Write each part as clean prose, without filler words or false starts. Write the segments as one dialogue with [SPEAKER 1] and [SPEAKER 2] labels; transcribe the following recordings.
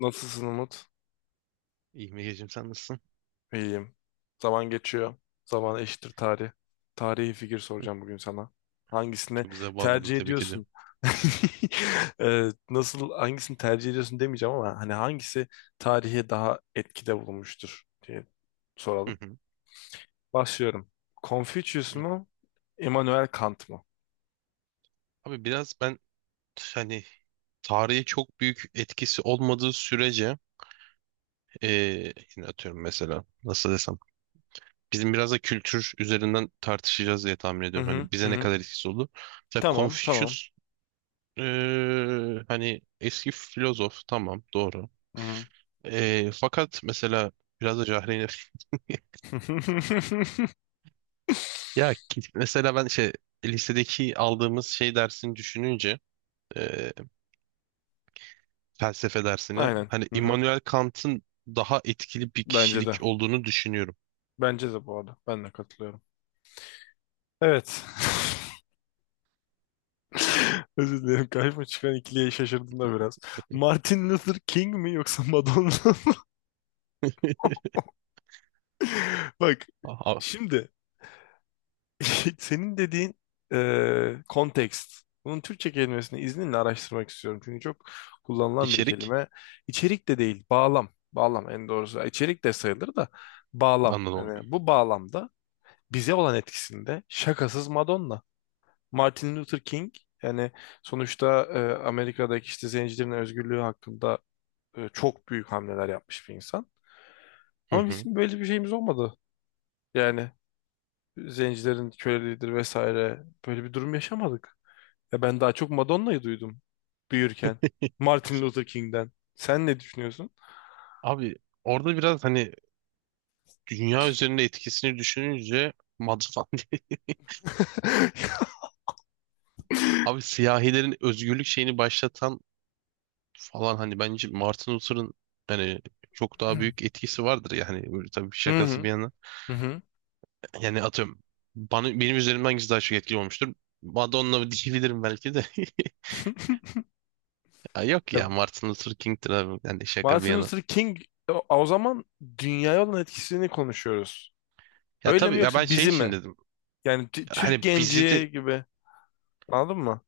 [SPEAKER 1] Nasılsın Umut?
[SPEAKER 2] İyi Megacığım, sen nasılsın?
[SPEAKER 1] İyiyim. Zaman geçiyor. Zaman eşittir tarih. Tarihi figür
[SPEAKER 2] Hı,
[SPEAKER 1] soracağım bugün sana. Hangisini
[SPEAKER 2] Çok güzel bağladın,
[SPEAKER 1] tercih
[SPEAKER 2] tebrik
[SPEAKER 1] ediyorsun?
[SPEAKER 2] ediyorum.
[SPEAKER 1] Nasıl hangisini tercih ediyorsun demeyeceğim ama hani hangisi tarihe daha etkide bulunmuştur diye
[SPEAKER 2] Hı
[SPEAKER 1] soralım.
[SPEAKER 2] hı.
[SPEAKER 1] Başlıyorum. Confucius
[SPEAKER 2] Yok.
[SPEAKER 1] mu? Immanuel Kant mı?
[SPEAKER 2] Abi biraz ben hani tarihe çok büyük etkisi olmadığı sürece yine atıyorum, mesela nasıl desem, bizim biraz da kültür üzerinden tartışacağız diye tahmin
[SPEAKER 1] Hı
[SPEAKER 2] ediyorum.
[SPEAKER 1] hı
[SPEAKER 2] Hani
[SPEAKER 1] hı.
[SPEAKER 2] bize ne
[SPEAKER 1] Hı.
[SPEAKER 2] kadar etkisi oldu. Mesela
[SPEAKER 1] Tamam tamam.
[SPEAKER 2] Confucius, hani eski filozof, tamam, doğru.
[SPEAKER 1] Hı hı.
[SPEAKER 2] Fakat mesela biraz da cahilane ya mesela ben şey, lisedeki aldığımız şey dersini düşününce, e, felsefe dersini.
[SPEAKER 1] Aynen.
[SPEAKER 2] Hani
[SPEAKER 1] Hı hı.
[SPEAKER 2] Immanuel Kant'ın daha etkili bir
[SPEAKER 1] Bence
[SPEAKER 2] kişilik
[SPEAKER 1] de.
[SPEAKER 2] olduğunu düşünüyorum.
[SPEAKER 1] Bence de bu arada. Ben de katılıyorum. Evet. Özür dilerim. Karşıma çıkan ikiliye şaşırdım da biraz. Martin Luther King mi yoksa Madonna mı? Bak,
[SPEAKER 2] Aha,
[SPEAKER 1] şimdi senin dediğin kontekst. Bunun Türkçe kelimesini izninle araştırmak istiyorum. Çünkü çok kullanılan bir
[SPEAKER 2] içerik,
[SPEAKER 1] kelime. İçerik de değil, bağlam. Bağlam en doğrusu. İçerik de sayılır da bağlam.
[SPEAKER 2] anladım.
[SPEAKER 1] Hani bu bağlamda bize olan etkisinde şakasız Madonna. Martin Luther King yani sonuçta Amerika'daki işte zencilerin özgürlüğü hakkında çok büyük hamleler yapmış bir insan.
[SPEAKER 2] Hı
[SPEAKER 1] Ama
[SPEAKER 2] hı.
[SPEAKER 1] bizim böyle bir şeyimiz olmadı. Yani zencilerin köleliğidir vesaire böyle bir durum yaşamadık. Ya ben daha çok Madonna'yı duydum büyürken. Martin Luther King'den. Sen ne düşünüyorsun?
[SPEAKER 2] Abi orada biraz hani dünya üzerinde etkisini düşününce Madfan. Abi siyahilerin özgürlük şeyini başlatan falan, hani bence Martin Luther'ın hani çok daha büyük etkisi vardır yani, böyle tabii
[SPEAKER 1] Hı
[SPEAKER 2] şakası
[SPEAKER 1] hı.
[SPEAKER 2] bir yana.
[SPEAKER 1] Hı hı.
[SPEAKER 2] Yani atıyorum, bana, benim üzerimden hangisi daha çok etkili olmuştur? Madonna diyebilirim belki de. Ya yok
[SPEAKER 1] Ya,
[SPEAKER 2] ya, Martin Luther King'tir abi. Yani şaka bir
[SPEAKER 1] Martin
[SPEAKER 2] yana.
[SPEAKER 1] Luther King, o zaman dünyaya olan etkisini konuşuyoruz.
[SPEAKER 2] Ya
[SPEAKER 1] Öyle
[SPEAKER 2] tabii
[SPEAKER 1] mi
[SPEAKER 2] ya, ben
[SPEAKER 1] yoksa
[SPEAKER 2] şey
[SPEAKER 1] bizi
[SPEAKER 2] için
[SPEAKER 1] mi?
[SPEAKER 2] dedim.
[SPEAKER 1] Yani Türk
[SPEAKER 2] Hani bizi de
[SPEAKER 1] genci gibi. Anladın mı?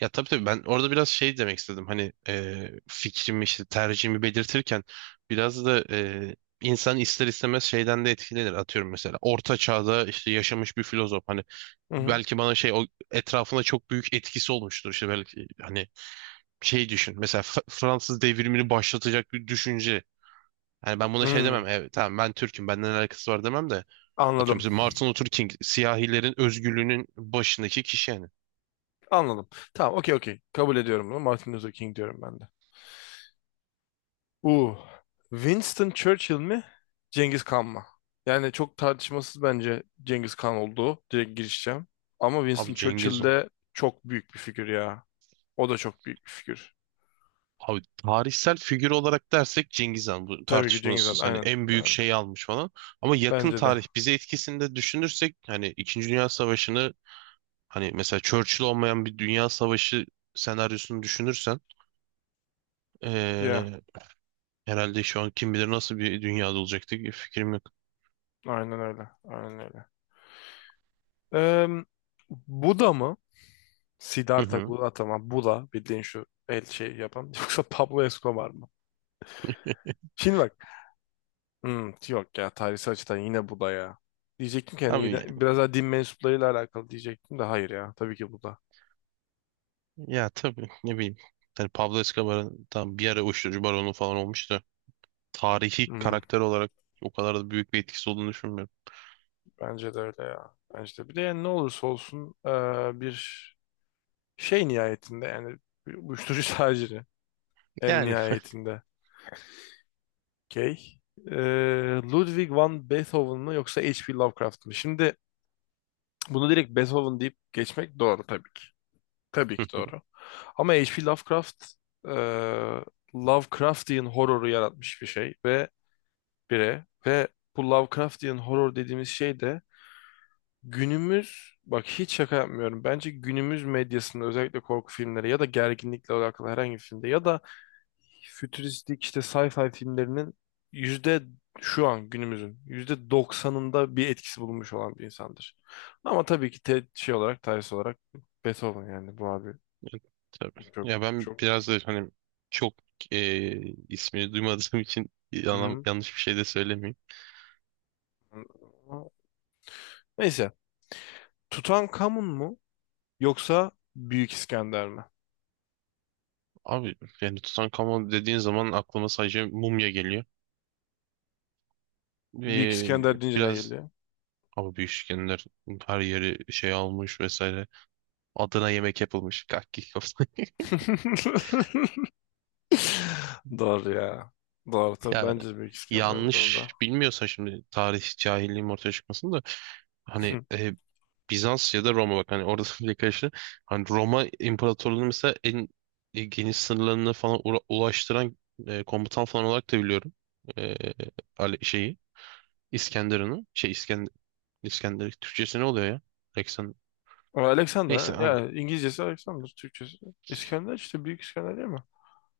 [SPEAKER 2] ya tabii tabii, ben orada biraz şey demek istedim. Hani fikrimi, işte tercihimi belirtirken biraz da insan ister istemez şeyden de etkilenir. Atıyorum, mesela orta çağda işte yaşamış bir filozof hani
[SPEAKER 1] Hı hı.
[SPEAKER 2] belki bana şey, o etrafına çok büyük etkisi olmuştur. İşte belki hani şey düşün. Mesela Fransız devrimini başlatacak bir düşünce. Hani ben buna şey
[SPEAKER 1] Hı.
[SPEAKER 2] demem. Evet tamam, ben Türk'üm, benden alakası var demem de. Atıyorum
[SPEAKER 1] Anladım.
[SPEAKER 2] mesela, Martin Luther King siyahilerin özgürlüğünün başındaki kişi yani.
[SPEAKER 1] Anladım. Tamam, okey okey. Kabul ediyorum bunu. Martin Luther King diyorum ben de. Uh. Winston Churchill mi? Cengiz Kan mı? Yani çok tartışmasız bence Cengiz Kan olduğu. Direkt girişeceğim. Ama Winston
[SPEAKER 2] Abi Cengiz
[SPEAKER 1] Churchill
[SPEAKER 2] Han.
[SPEAKER 1] de çok büyük bir figür ya. O da çok büyük bir figür.
[SPEAKER 2] Abi tarihsel figür olarak dersek Cengiz Han bu
[SPEAKER 1] Tabii ki Cengiz Han.
[SPEAKER 2] tartışmasız, hani
[SPEAKER 1] Aynen.
[SPEAKER 2] en büyük
[SPEAKER 1] Aynen.
[SPEAKER 2] şeyi almış falan. Ama yakın
[SPEAKER 1] Bence de.
[SPEAKER 2] tarih bize etkisini de düşünürsek hani İkinci Dünya Savaşı'nı, hani mesela Churchill olmayan bir dünya savaşı senaryosunu düşünürsen,
[SPEAKER 1] Ya.
[SPEAKER 2] eee, herhalde şu an kim bilir nasıl bir dünyada olacaktık, bir fikrim yok.
[SPEAKER 1] Aynen öyle. Aynen öyle. Em, Buda mı?
[SPEAKER 2] Hı
[SPEAKER 1] Siddhartha
[SPEAKER 2] hı.
[SPEAKER 1] Gautama Buddha bildiğin şu el şey yapan yoksa Pablo Escobar mı? Şimdi bak, yok ya, tarihsel açıdan yine Buddha ya. Diyecektim ki hani
[SPEAKER 2] Abi
[SPEAKER 1] yine
[SPEAKER 2] ya,
[SPEAKER 1] biraz daha din mensuplarıyla alakalı diyecektim de hayır ya, tabii ki Buddha.
[SPEAKER 2] ya tabii, ne bileyim. Hani Pablo Escobar'ın tam bir ara uyuşturucu baronu falan olmuştu. Tarihi
[SPEAKER 1] Hı-hı,
[SPEAKER 2] karakter olarak o kadar da büyük bir etkisi olduğunu düşünmüyorum.
[SPEAKER 1] bence de öyle ya. Bence de. Bir de yani ne olursa olsun bir şey nihayetinde yani bir uyuşturucu taciri en
[SPEAKER 2] Yani
[SPEAKER 1] nihayetinde. Okey. Eee, Ludwig van Beethoven mı yoksa H.P. Lovecraft mı? Şimdi bunu direkt Beethoven deyip geçmek doğru tabii ki. Tabii ki doğru. Ama H.P. Lovecraft, e, Lovecraftian horroru yaratmış bir şey ve bire ve bu Lovecraftian horror dediğimiz şey de günümüz, bak hiç şaka yapmıyorum. Bence günümüz medyasında özellikle korku filmleri ya da gerginlikle alakalı herhangi bir filmde ya da fütüristik işte sci-fi filmlerinin yüzde, şu an günümüzün yüzde doksanında bir etkisi bulunmuş olan bir insandır. Ama tabii ki şey olarak, tarihsel olarak Beethoven yani bu abi
[SPEAKER 2] tabii.
[SPEAKER 1] çok
[SPEAKER 2] Ya ben
[SPEAKER 1] çok.
[SPEAKER 2] biraz da hani çok e, ismini duymadığım için
[SPEAKER 1] Hı.
[SPEAKER 2] yanlış bir şey de söylemeyeyim.
[SPEAKER 1] Neyse. Tutankamun mu yoksa Büyük İskender mi?
[SPEAKER 2] Abi yani Tutankamon dediğin zaman aklıma sadece mumya geliyor.
[SPEAKER 1] Büyük
[SPEAKER 2] Ve
[SPEAKER 1] İskender deyince ne
[SPEAKER 2] biraz,
[SPEAKER 1] geliyor?
[SPEAKER 2] ama büyük işkenler her yeri şey almış vesaire. Adına yemek yapılmış. Kakki kafası.
[SPEAKER 1] Doğru ya. Doğru tabii.
[SPEAKER 2] Ya
[SPEAKER 1] Bence Büyük İskender bu
[SPEAKER 2] yanlış
[SPEAKER 1] durumda.
[SPEAKER 2] bilmiyorsa şimdi tarih cahilliğim ortaya çıkmasın da hani Bizans ya da Roma, bak hani orada bir karıştı. Hani Roma İmparatorluğu'nun mesela en geniş sınırlarına falan ulaştıran komutan falan olarak da biliyorum. E, şeyi, İskenderun'u, şey, İskender Türkçesi ne oluyor ya? Alexander.
[SPEAKER 1] Ama Alexander
[SPEAKER 2] Neyse,
[SPEAKER 1] ha?
[SPEAKER 2] anladım.
[SPEAKER 1] Ya, İngilizcesi Alexander, Türkçesi İskender işte, Büyük İskender değil mi?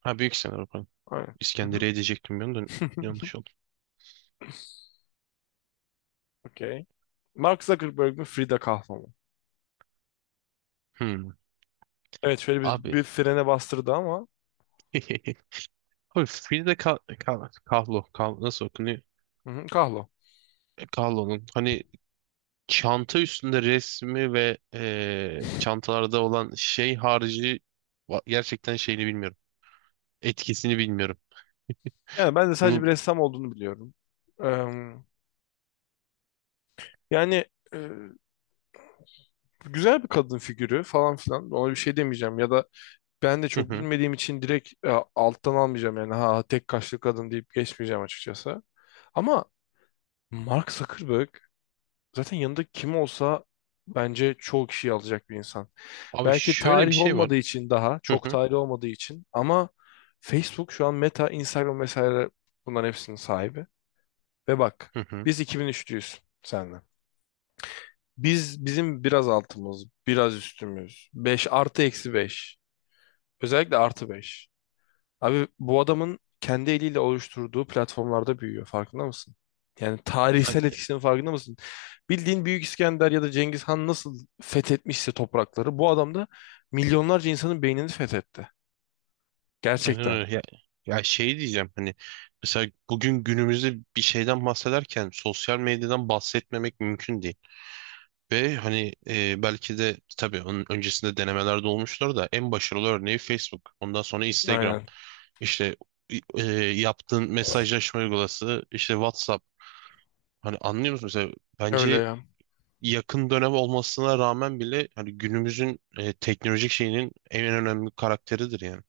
[SPEAKER 2] Ha, Büyük İskender, pardon.
[SPEAKER 1] Aynen. Hı hı.
[SPEAKER 2] İskenderiye diyecektim ben de, yanlış oldu.
[SPEAKER 1] Okey. Mark Zuckerberg mi Frida Kahlo mu?
[SPEAKER 2] Hmm.
[SPEAKER 1] Evet, şöyle bir,
[SPEAKER 2] Abi
[SPEAKER 1] bir frene bastırdı ama
[SPEAKER 2] Abi Frida Kahlo, Kahlo nasıl okunuyor?
[SPEAKER 1] hı hı, Kahlo.
[SPEAKER 2] E, Kahlo'nun hani çanta üstünde resmi ve çantalarda olan şey harici gerçekten şeyini bilmiyorum. Etkisini bilmiyorum.
[SPEAKER 1] Yani ben de
[SPEAKER 2] Şimdi
[SPEAKER 1] sadece bir
[SPEAKER 2] bu-.
[SPEAKER 1] ressam olduğunu biliyorum. Eee, yani e, güzel bir kadın figürü falan filan. Ona bir şey demeyeceğim ya da ben de
[SPEAKER 2] Hı
[SPEAKER 1] çok
[SPEAKER 2] hı.
[SPEAKER 1] bilmediğim için direkt alttan almayacağım yani, ha tek kaşlı kadın deyip geçmeyeceğim açıkçası. Ama Mark Zuckerberg zaten yanında kim olsa bence çoğu kişiyi alacak bir insan.
[SPEAKER 2] Abi
[SPEAKER 1] Belki
[SPEAKER 2] şöyle bir
[SPEAKER 1] tarih
[SPEAKER 2] şey var.
[SPEAKER 1] olmadığı için daha,
[SPEAKER 2] Hı
[SPEAKER 1] çok
[SPEAKER 2] hı.
[SPEAKER 1] tarih olmadığı için ama Facebook şu an Meta, Instagram vesaire bunların hepsinin sahibi. Ve bak,
[SPEAKER 2] Hı hı.
[SPEAKER 1] biz 2003'lüyüz senle. Biz, bizim biraz altımız, biraz üstümüz. 5 artı eksi 5. Özellikle artı beş. Abi bu adamın kendi eliyle oluşturduğu platformlarda büyüyor. Farkında mısın? Yani tarihsel
[SPEAKER 2] Ya,
[SPEAKER 1] etkisinin farkında mısın? Bildiğin Büyük İskender ya da Cengiz Han nasıl fethetmişse toprakları, bu adam da milyonlarca insanın beynini fethetti.
[SPEAKER 2] aynen
[SPEAKER 1] Gerçekten.
[SPEAKER 2] öyle. Ya, ya şey diyeceğim, hani mesela bugün günümüzde bir şeyden bahsederken sosyal medyadan bahsetmemek mümkün değil. Ve hani belki de tabii onun öncesinde denemelerde olmuştur da, en başarılı örneği Facebook. Ondan sonra Instagram.
[SPEAKER 1] Aynen.
[SPEAKER 2] İşte yaptığın mesajlaşma uygulaması, işte WhatsApp. Hani anlıyor musun? Mesela
[SPEAKER 1] Öyle
[SPEAKER 2] bence
[SPEAKER 1] ya.
[SPEAKER 2] yakın dönem olmasına rağmen bile hani günümüzün teknolojik şeyinin en önemli karakteridir yani.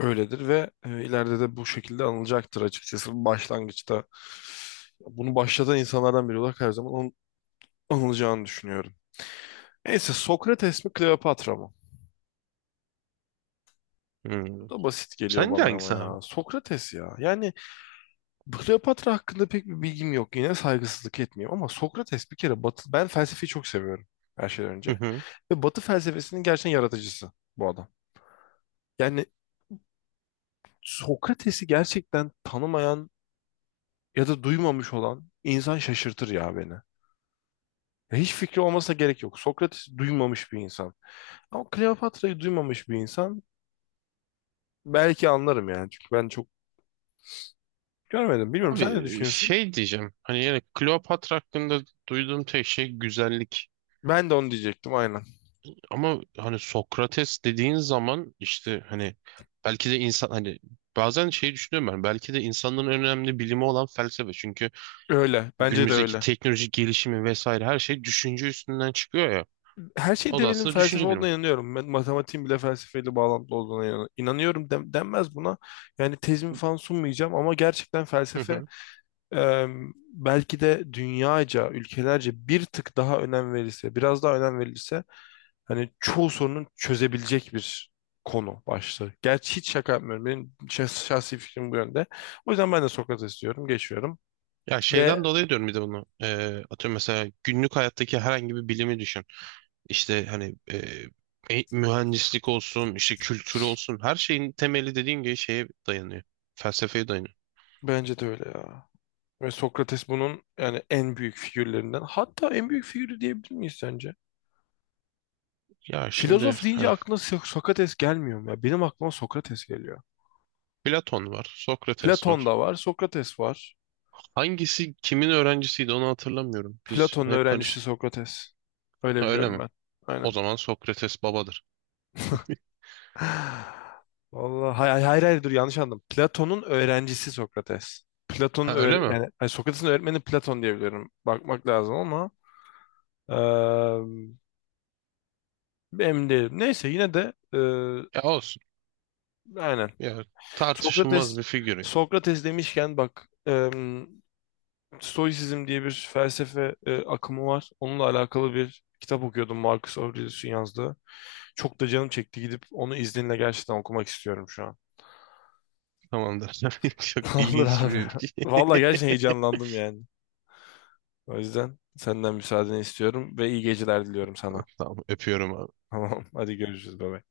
[SPEAKER 1] Öyledir ve ileride de bu şekilde anılacaktır açıkçası. Başlangıçta bunu başlatan insanlardan biri olarak her zaman anılacağını düşünüyorum. Neyse, Sokrates mi Kleopatra mı?
[SPEAKER 2] Hmm.
[SPEAKER 1] Bu da basit geliyor
[SPEAKER 2] Sence
[SPEAKER 1] bana ama
[SPEAKER 2] hangisi abi?
[SPEAKER 1] ya. Sokrates ya. Yani Kleopatra hakkında pek bir bilgim yok. Yine saygısızlık etmeyeyim ama Sokrates bir kere Batı... Ben felsefeyi çok seviyorum her şeyden önce. Ve Batı felsefesinin gerçekten yaratıcısı bu adam. Yani Sokrates'i gerçekten tanımayan ya da duymamış olan insan şaşırtır ya beni. Ya hiç fikri olmasına gerek yok. Sokrates'i duymamış bir insan. Ama Kleopatra'yı duymamış bir insan belki anlarım yani. Çünkü ben çok görmedim. Bilmiyorum, sen ne
[SPEAKER 2] Abi
[SPEAKER 1] düşünüyorsun?
[SPEAKER 2] şey diyeceğim, hani yani Kleopatra hakkında duyduğum tek şey güzellik,
[SPEAKER 1] Ben de onu diyecektim, aynen.
[SPEAKER 2] ama hani Sokrates dediğin zaman işte hani belki de insan hani bazen şey düşünüyorum, ben belki de insanların en önemli bilimi olan felsefe, çünkü
[SPEAKER 1] Öyle. Bence de
[SPEAKER 2] günümüzdeki
[SPEAKER 1] öyle.
[SPEAKER 2] teknolojik gelişimi vesaire her şey düşünce üstünden çıkıyor ya,
[SPEAKER 1] Her şeyin
[SPEAKER 2] o da
[SPEAKER 1] temelinin
[SPEAKER 2] aslında
[SPEAKER 1] felsefe
[SPEAKER 2] düşünce
[SPEAKER 1] olduğuna
[SPEAKER 2] bilimi.
[SPEAKER 1] inanıyorum. Ben matematiğin bile felsefeyle bağlantılı olduğuna inanıyorum denmez buna. Yani tezimi falan sunmayacağım ama gerçekten
[SPEAKER 2] Hı
[SPEAKER 1] felsefe
[SPEAKER 2] hı.
[SPEAKER 1] e, belki de dünyaca, ülkelerce bir tık daha önem verilse, biraz daha önem verilse hani çoğu sorunun çözebilecek bir konu başlığı. Gerçi hiç şaka yapmıyorum. Benim şahsi fikrim bu yönde. O yüzden ben de Sokrates diyorum, geçiyorum
[SPEAKER 2] Ya
[SPEAKER 1] ve
[SPEAKER 2] şeyden dolayı diyorum bir de bunu. Atıyorum mesela günlük hayattaki herhangi bir bilimi düşün. İşte hani mühendislik olsun, işte kültürü olsun, her şeyin temeli dediğin gibi şeye dayanıyor. Felsefeye dayanıyor.
[SPEAKER 1] bence de öyle ya. Ve Sokrates bunun yani en büyük figürlerinden. Hatta en büyük figürü diyebilir miyiz sence?
[SPEAKER 2] Ya şimdi
[SPEAKER 1] Filozof deyince
[SPEAKER 2] hani
[SPEAKER 1] aklına Sokrates gelmiyor mu? Ya benim aklıma Sokrates geliyor.
[SPEAKER 2] Platon var, Sokrates var.
[SPEAKER 1] Platon da var, Sokrates var.
[SPEAKER 2] Hangisi kimin öğrencisiydi onu hatırlamıyorum. Biz
[SPEAKER 1] Platon'un
[SPEAKER 2] hep
[SPEAKER 1] öğrencisi
[SPEAKER 2] karış.
[SPEAKER 1] Sokrates. Öyle
[SPEAKER 2] Ha, öyle
[SPEAKER 1] biliyorum
[SPEAKER 2] mi?
[SPEAKER 1] ben.
[SPEAKER 2] O
[SPEAKER 1] Aynen.
[SPEAKER 2] zaman Sokrates babadır.
[SPEAKER 1] Vallahi hayır, hayır, hayır, dur, yanlış anladım. Platon'un öğrencisi Sokrates. Platon'un
[SPEAKER 2] Ha, öyle
[SPEAKER 1] öğre
[SPEAKER 2] mi?
[SPEAKER 1] yani hayır, Sokrates'in öğretmeni Platon diye biliyorum. Bakmak lazım ama eee emin değilim. Neyse, yine de
[SPEAKER 2] Ya olsun.
[SPEAKER 1] aynen.
[SPEAKER 2] Ya, tartışılmaz
[SPEAKER 1] Sokrates,
[SPEAKER 2] bir figür ya.
[SPEAKER 1] Sokrates demişken bak, Stoisizm diye bir felsefe akımı var. Onunla alakalı bir kitap okuyordum, Marcus Aurelius'un yazdığı. Çok da canım çekti, gidip onu izninle gerçekten okumak istiyorum şu an.
[SPEAKER 2] Tamamdır. Çok
[SPEAKER 1] Tamamdır
[SPEAKER 2] ilginç
[SPEAKER 1] abi.
[SPEAKER 2] bir
[SPEAKER 1] Vallahi gerçekten heyecanlandım yani. O yüzden senden müsaadeni istiyorum ve iyi geceler diliyorum sana.
[SPEAKER 2] Tamam, öpüyorum abi.
[SPEAKER 1] Tamam, hadi görüşürüz baba.